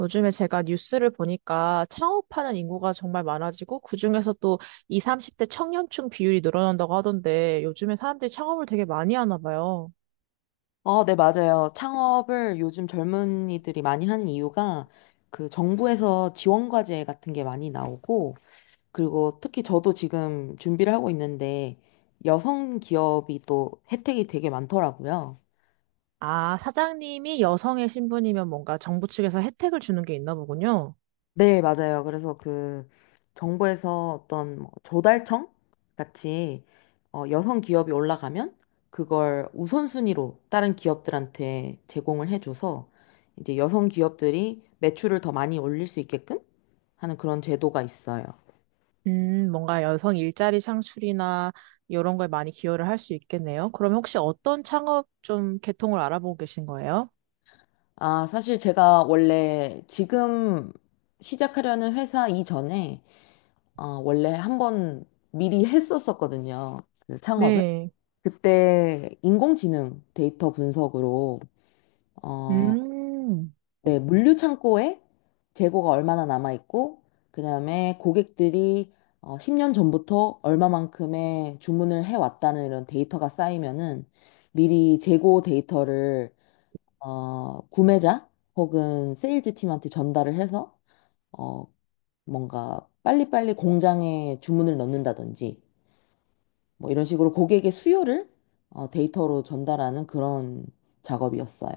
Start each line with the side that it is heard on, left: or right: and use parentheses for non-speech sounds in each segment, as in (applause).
right: 요즘에 제가 뉴스를 보니까 창업하는 인구가 정말 많아지고 그중에서 또 20, 30대 청년층 비율이 늘어난다고 하던데 요즘에 사람들이 창업을 되게 많이 하나 봐요.
left: 네, 맞아요. 창업을 요즘 젊은이들이 많이 하는 이유가 그 정부에서 지원 과제 같은 게 많이 나오고 그리고 특히 저도 지금 준비를 하고 있는데 여성 기업이 또 혜택이 되게 많더라고요.
right: 아, 사장님이 여성의 신분이면 뭔가 정부 측에서 혜택을 주는 게 있나 보군요.
left: 네, 맞아요. 그래서 그 정부에서 어떤 뭐 조달청 같이 여성 기업이 올라가면 그걸 우선순위로 다른 기업들한테 제공을 해줘서 이제 여성 기업들이 매출을 더 많이 올릴 수 있게끔 하는 그런 제도가 있어요.
right: 뭔가 여성 일자리 창출이나 이런 거에 많이 기여를 할 수 있겠네요. 그럼 혹시 어떤 창업 좀 계통을 알아보고 계신 거예요?
left: 아, 사실 제가 원래 지금 시작하려는 회사 이전에 원래 한 번 미리 했었었거든요. 그 창업을.
right: 네.
left: 그때 인공지능 데이터 분석으로 어,
right: 음.
left: 네, 물류 창고에 재고가 얼마나 남아 있고 그다음에 고객들이 10년 전부터 얼마만큼의 주문을 해왔다는 이런 데이터가 쌓이면은 미리 재고 데이터를 구매자 혹은 세일즈 팀한테 전달을 해서 어, 뭔가 빨리빨리 공장에 주문을 넣는다든지 뭐 이런 식으로 고객의 수요를 데이터로 전달하는 그런 작업이었어요.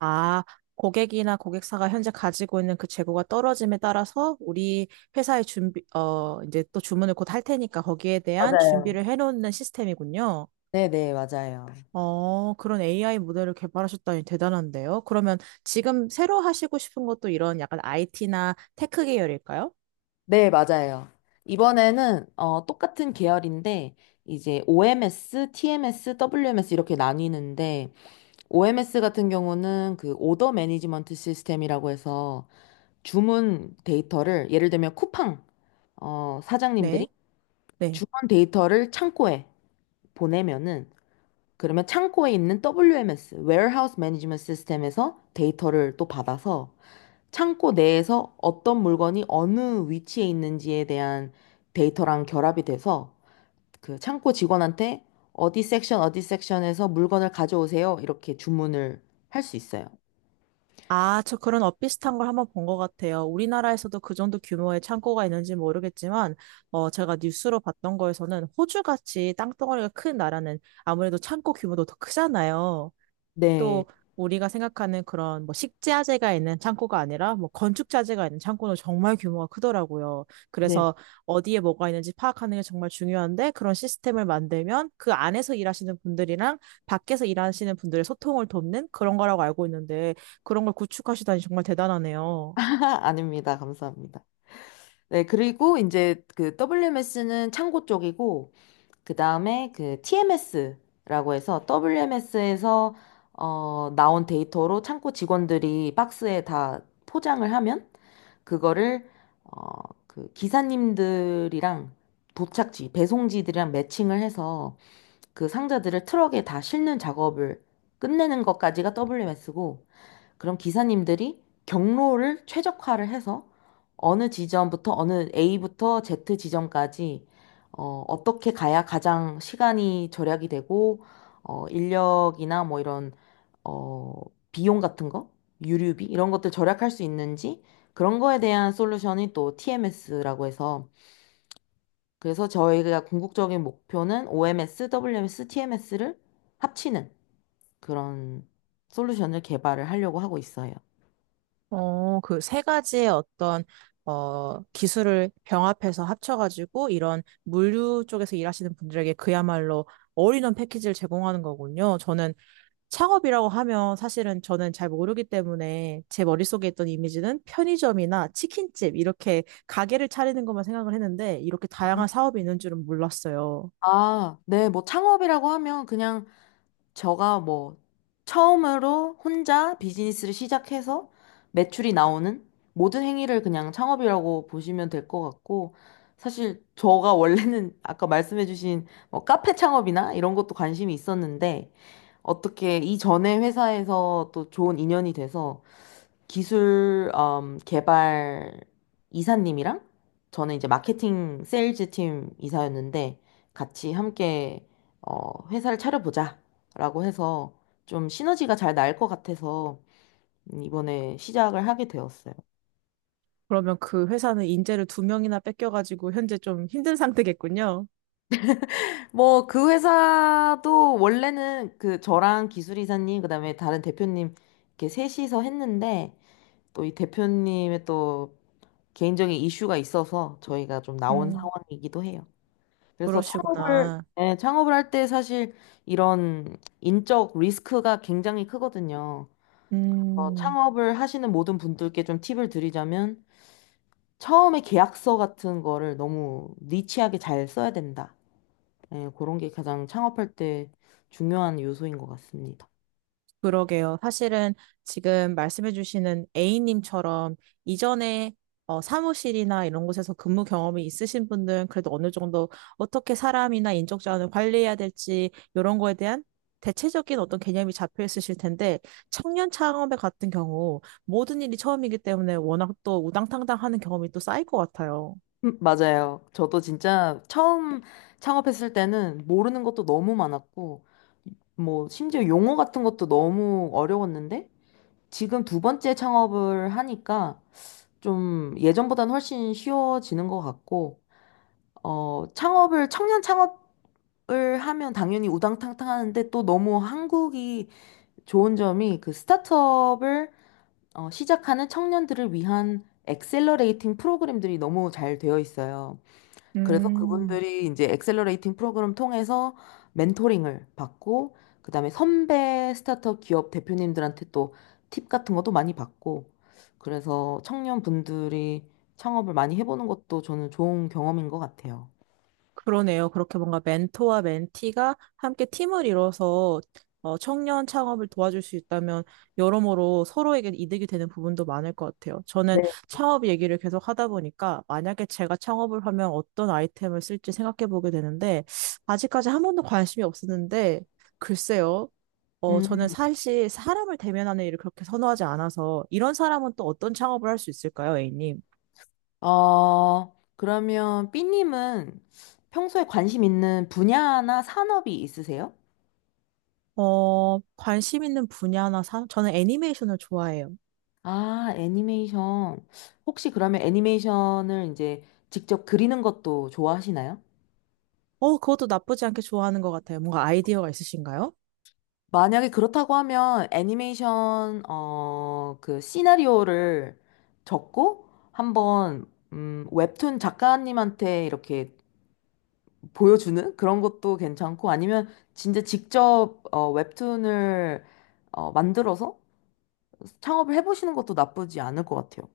right: 아, 고객이나 고객사가 현재 가지고 있는 그 재고가 떨어짐에 따라서 우리 회사의 준비, 이제 또 주문을 곧 할 테니까 거기에 대한
left: 맞아요.
right: 준비를 해놓는 시스템이군요.
left: 네네, 맞아요.
right: 어, 그런 AI 모델을 개발하셨다니 대단한데요. 그러면 지금 새로 하시고 싶은 것도 이런 약간 IT나 테크 계열일까요?
left: 네, 맞아요. 이번에는 똑같은 계열인데 이제 OMS, TMS, WMS 이렇게 나뉘는데 OMS 같은 경우는 그 오더 매니지먼트 시스템이라고 해서 주문 데이터를 예를 들면 쿠팡 사장님들이
right: 네, 네.
left: 주문 데이터를 창고에 보내면은 그러면 창고에 있는 WMS, Warehouse Management System에서 데이터를 또 받아서 창고 내에서 어떤 물건이 어느 위치에 있는지에 대한 데이터랑 결합이 돼서 그 창고 직원한테 어디 섹션, 어디 섹션에서 물건을 가져오세요. 이렇게 주문을 할 수 있어요.
right: 아, 저 그런 엇비슷한 걸 한번 본 것 같아요. 우리나라에서도 그 정도 규모의 창고가 있는지 모르겠지만, 제가 뉴스로 봤던 거에서는 호주같이 땅덩어리가 큰 나라는 아무래도 창고 규모도 더 크잖아요.
left: 네.
right: 또 우리가 생각하는 그런 뭐 식자재가 있는 창고가 아니라 뭐 건축자재가 있는 창고는 정말 규모가 크더라고요.
left: 네.
right: 그래서 어디에 뭐가 있는지 파악하는 게 정말 중요한데 그런 시스템을 만들면 그 안에서 일하시는 분들이랑 밖에서 일하시는 분들의 소통을 돕는 그런 거라고 알고 있는데 그런 걸 구축하시다니 정말 대단하네요.
left: (laughs) 아닙니다. 감사합니다. 네, 그리고 이제 그 WMS는 창고 쪽이고, 그 다음에 그 TMS라고 해서 WMS에서 나온 데이터로 창고 직원들이 박스에 다 포장을 하면 그거를 어, 그 기사님들이랑 도착지, 배송지들이랑 매칭을 해서 그 상자들을 트럭에 다 싣는 작업을 끝내는 것까지가 WMS고, 그럼 기사님들이 경로를 최적화를 해서 어느 지점부터 어느 A부터 Z 지점까지 어떻게 가야 가장 시간이 절약이 되고 인력이나 뭐 이런 어, 비용 같은 거, 유류비 이런 것들 절약할 수 있는지 그런 거에 대한 솔루션이 또 TMS라고 해서 그래서 저희가 궁극적인 목표는 OMS, WMS, TMS를 합치는 그런 솔루션을 개발을 하려고 하고 있어요.
right: 어, 그 세 가지의 어떤, 기술을 병합해서 합쳐가지고 이런 물류 쪽에서 일하시는 분들에게 그야말로 올인원 패키지를 제공하는 거군요. 저는 창업이라고 하면 사실은 저는 잘 모르기 때문에 제 머릿속에 있던 이미지는 편의점이나 치킨집 이렇게 가게를 차리는 것만 생각을 했는데 이렇게 다양한 사업이 있는 줄은 몰랐어요.
left: 아, 네, 뭐 창업이라고 하면 그냥 저가 뭐 처음으로 혼자 비즈니스를 시작해서 매출이 나오는 모든 행위를 그냥 창업이라고 보시면 될 것 같고 사실 저가 원래는 아까 말씀해주신 뭐 카페 창업이나 이런 것도 관심이 있었는데 어떻게 이전에 회사에서 또 좋은 인연이 돼서 기술 개발 이사님이랑 저는 이제 마케팅 세일즈 팀 이사였는데 같이 함께 회사를 차려보자라고 해서 좀 시너지가 잘 날 것 같아서 이번에 시작을 하게 되었어요.
right: 그러면 그 회사는 인재를 두 명이나 뺏겨가지고 현재 좀 힘든 상태겠군요.
left: 뭐 그 회사도 원래는 그 저랑 기술 이사님 그다음에 다른 대표님 이렇게 셋이서 했는데 또 이 대표님의 또 개인적인 이슈가 있어서 저희가 좀 나온
right: 음,
left: 상황이기도 해요. 그래서
right: 그러시구나.
left: 예, 창업을 할 때 사실 이런 인적 리스크가 굉장히 크거든요. 그래서
right: 음.
left: 창업을 하시는 모든 분들께 좀 팁을 드리자면, 처음에 계약서 같은 거를 너무 니치하게 잘 써야 된다. 예, 그런 게 가장 창업할 때 중요한 요소인 것 같습니다.
right: 그러게요. 사실은 지금 말씀해주시는 A님처럼 이전에 사무실이나 이런 곳에서 근무 경험이 있으신 분들은 그래도 어느 정도 어떻게 사람이나 인적 자원을 관리해야 될지 이런 거에 대한 대체적인 어떤 개념이 잡혀 있으실 텐데 청년 창업의 같은 경우 모든 일이 처음이기 때문에 워낙 또 우당탕당 하는 경험이 또 쌓일 것 같아요.
left: 맞아요. 저도 진짜 처음 창업했을 때는 모르는 것도 너무 많았고, 뭐, 심지어 용어 같은 것도 너무 어려웠는데, 지금 두 번째 창업을 하니까 좀 예전보다는 훨씬 쉬워지는 것 같고, 청년 창업을 하면 당연히 우당탕탕 하는데 또 너무 한국이 좋은 점이 그 스타트업을 시작하는 청년들을 위한 엑셀러레이팅 프로그램들이 너무 잘 되어 있어요. 그래서
right: 음.
left: 그분들이 이제 엑셀러레이팅 프로그램 통해서 멘토링을 받고, 그다음에 선배 스타트업 기업 대표님들한테 또 팁 같은 것도 많이 받고, 그래서 청년분들이 창업을 많이 해보는 것도 저는 좋은 경험인 것 같아요.
right: 그러네요. 그렇게 뭔가 멘토와 멘티가 함께 팀을 이뤄서 청년 창업을 도와줄 수 있다면 여러모로 서로에게 이득이 되는 부분도 많을 것 같아요. 저는
left: 네.
right: 창업 얘기를 계속 하다 보니까 만약에 제가 창업을 하면 어떤 아이템을 쓸지 생각해 보게 되는데 아직까지 한 번도 관심이 없었는데 글쎄요. 저는
left: 음,
right: 사실 사람을 대면하는 일을 그렇게 선호하지 않아서 이런 사람은 또 어떤 창업을 할 수 있을까요, A님?
left: 그러면 삐님은 평소에 관심 있는 분야나 산업이 있으세요?
right: 어, 관심 있는 분야나 사, 저는 애니메이션을 좋아해요.
left: 아, 애니메이션. 혹시 그러면 애니메이션을 이제 직접 그리는 것도 좋아하시나요?
right: 어, 그것도 나쁘지 않게 좋아하는 것 같아요. 뭔가 아이디어가 있으신가요?
left: 만약에 그렇다고 하면 애니메이션, 그 시나리오를 적고 한번, 웹툰 작가님한테 이렇게 보여주는 그런 것도 괜찮고 아니면 진짜 직접, 웹툰을, 만들어서 창업을 해보시는 것도 나쁘지 않을 것 같아요.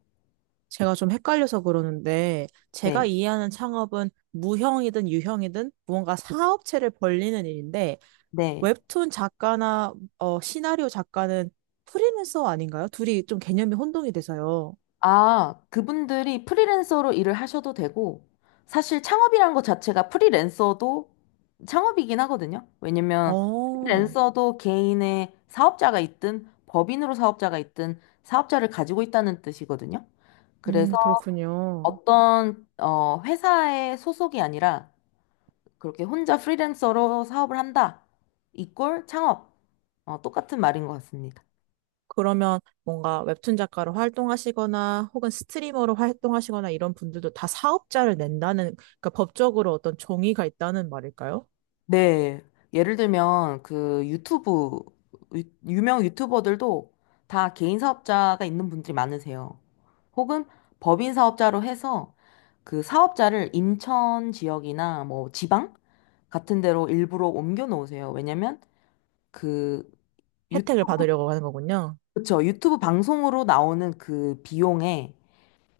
right: 제가 좀 헷갈려서 그러는데, 제가
left: 네.
right: 이해하는 창업은 무형이든 유형이든 무언가 사업체를 벌리는 일인데,
left: 네.
right: 웹툰 작가나 시나리오 작가는 프리랜서 아닌가요? 둘이 좀 개념이 혼동이 돼서요.
left: 아, 그분들이 프리랜서로 일을 하셔도 되고, 사실 창업이란 것 자체가 프리랜서도 창업이긴 하거든요. 왜냐면
right: 어,
left: 프리랜서도 개인의 사업자가 있든 법인으로 사업자가 있든 사업자를 가지고 있다는 뜻이거든요. 그래서
right: 그렇군요.
left: 어떤 회사의 소속이 아니라 그렇게 혼자 프리랜서로 사업을 한다. 이꼴 창업. 똑같은 말인 것 같습니다.
right: 그러면 뭔가 웹툰 작가로 활동하시거나 혹은 스트리머로 활동하시거나 이런 분들도 다 사업자를 낸다는, 그러니까 법적으로 어떤 종이가 있다는 말일까요?
left: 네. 예를 들면 그 유튜브 유명 유튜버들도 다 개인 사업자가 있는 분들이 많으세요. 혹은 법인 사업자로 해서 그 사업자를 인천 지역이나 뭐 지방 같은 데로 일부러 옮겨 놓으세요. 왜냐면 그
right: 혜택을
left: 유튜브,
right: 받으려고 하는 거군요.
left: 그쵸? 유튜브 방송으로 나오는 그 비용에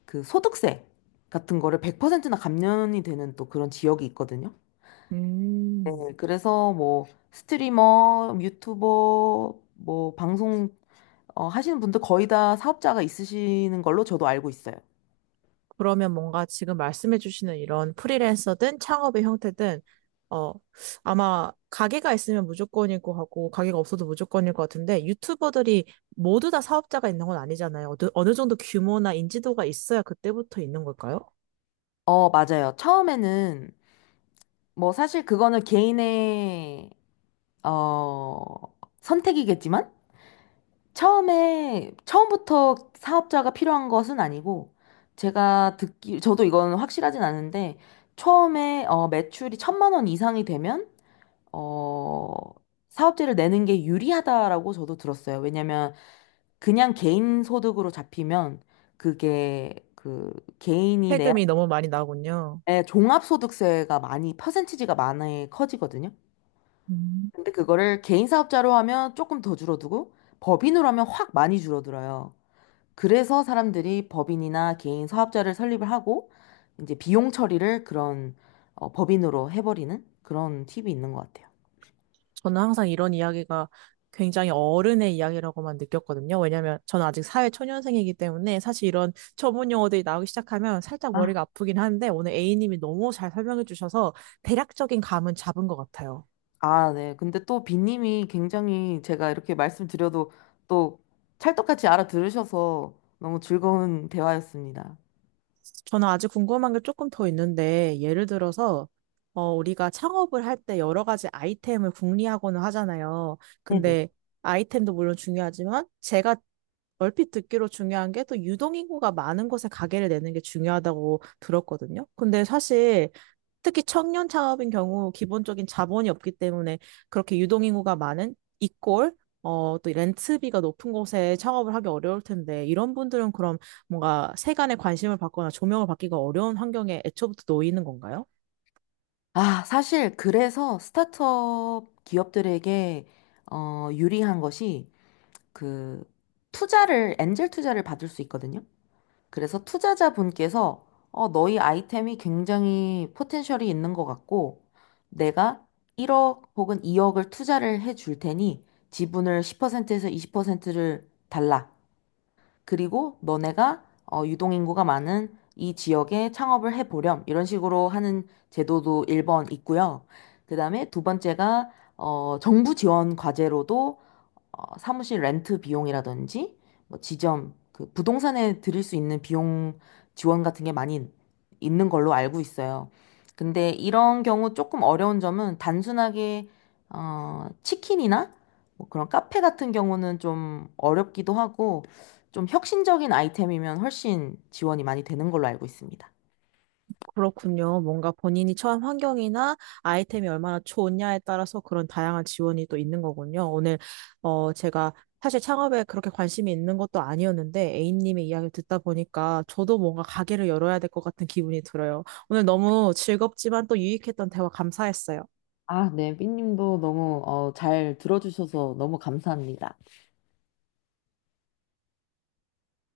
left: 그 소득세 같은 거를 100%나 감면이 되는 또 그런 지역이 있거든요.
right: 음,
left: 네, 그래서 뭐 스트리머, 유튜버, 뭐 방송 하시는 분들 거의 다 사업자가 있으시는 걸로 저도 알고 있어요.
right: 그러면 뭔가 지금 말씀해 주시는 이런 프리랜서든 창업의 형태든 어 아마 가게가 있으면 무조건이고 하고 가게가 없어도 무조건일 것 같은데 유튜버들이 모두 다 사업자가 있는 건 아니잖아요. 어느, 어느 정도 규모나 인지도가 있어야 그때부터 있는 걸까요?
left: 맞아요. 처음에는 뭐 사실 그거는 개인의 어, 선택이겠지만 처음에 처음부터 사업자가 필요한 것은 아니고 제가 듣기 저도 이건 확실하진 않은데 처음에 매출이 1,000만 원 이상이 되면 어, 사업체를 내는 게 유리하다라고 저도 들었어요. 왜냐면 그냥 개인 소득으로 잡히면 그게 그 개인이 내야
right: 세금이 너무 많이 나오군요.
left: 네, 종합소득세가 많이 퍼센티지가 많이 커지거든요.
right: 음.
left: 근데 그거를 개인 사업자로 하면 조금 더 줄어들고 법인으로 하면 확 많이 줄어들어요. 그래서 사람들이 법인이나 개인 사업자를 설립을 하고 이제 비용 처리를 그런 법인으로 해버리는 그런 팁이 있는 것 같아요.
right: 저는 항상 이런 이야기가 굉장히 어른의 이야기라고만 느꼈거든요. 왜냐면 저는 아직 사회 초년생이기 때문에 사실 이런 전문 용어들이 나오기 시작하면 살짝
left: 아,
right: 머리가 아프긴 한데 오늘 A님이 너무 잘 설명해 주셔서 대략적인 감은 잡은 것 같아요.
left: 아, 네. 근데 또 비님이 굉장히 제가 이렇게 말씀드려도 또 찰떡같이 알아들으셔서 너무 즐거운 대화였습니다.
right: 저는 아직 궁금한 게 조금 더 있는데, 예를 들어서, 우리가 창업을 할 때 여러 가지 아이템을 궁리하고는 하잖아요.
left: 네네.
right: 근데 아이템도 물론 중요하지만, 제가 얼핏 듣기로 중요한 게 또 유동인구가 많은 곳에 가게를 내는 게 중요하다고 들었거든요. 근데 사실 특히 청년 창업인 경우 기본적인 자본이 없기 때문에 그렇게 유동인구가 많은 이꼴 또 렌트비가 높은 곳에 창업을 하기 어려울 텐데 이런 분들은 그럼 뭔가 세간의 관심을 받거나 조명을 받기가 어려운 환경에 애초부터 놓이는 건가요?
left: 아, 사실 그래서 스타트업 기업들에게 유리한 것이 그 엔젤 투자를 받을 수 있거든요. 그래서 투자자분께서 너희 아이템이 굉장히 포텐셜이 있는 것 같고 내가 1억 혹은 2억을 투자를 해줄 테니 지분을 10%에서 20%를 달라. 그리고 너네가 유동인구가 많은 이 지역에 창업을 해보렴. 이런 식으로 하는 제도도 1번 있고요. 그 다음에 두 번째가 정부 지원 과제로도 사무실 렌트 비용이라든지 뭐 지점 그 부동산에 드릴 수 있는 비용 지원 같은 게 많이 있는 걸로 알고 있어요. 근데 이런 경우 조금 어려운 점은 단순하게 치킨이나 뭐 그런 카페 같은 경우는 좀 어렵기도 하고 좀 혁신적인 아이템이면 훨씬 지원이 많이 되는 걸로 알고 있습니다.
right: 그렇군요. 뭔가 본인이 처한 환경이나 아이템이 얼마나 좋냐에 따라서 그런 다양한 지원이 또 있는 거군요. 오늘, 제가 사실 창업에 그렇게 관심이 있는 것도 아니었는데 A님의 이야기를 듣다 보니까 저도 뭔가 가게를 열어야 될 것 같은 기분이 들어요. 오늘 너무 즐겁지만 또 유익했던 대화 감사했어요.
left: 아, 네, 삐님도 너무 잘 들어주셔서 너무 감사합니다.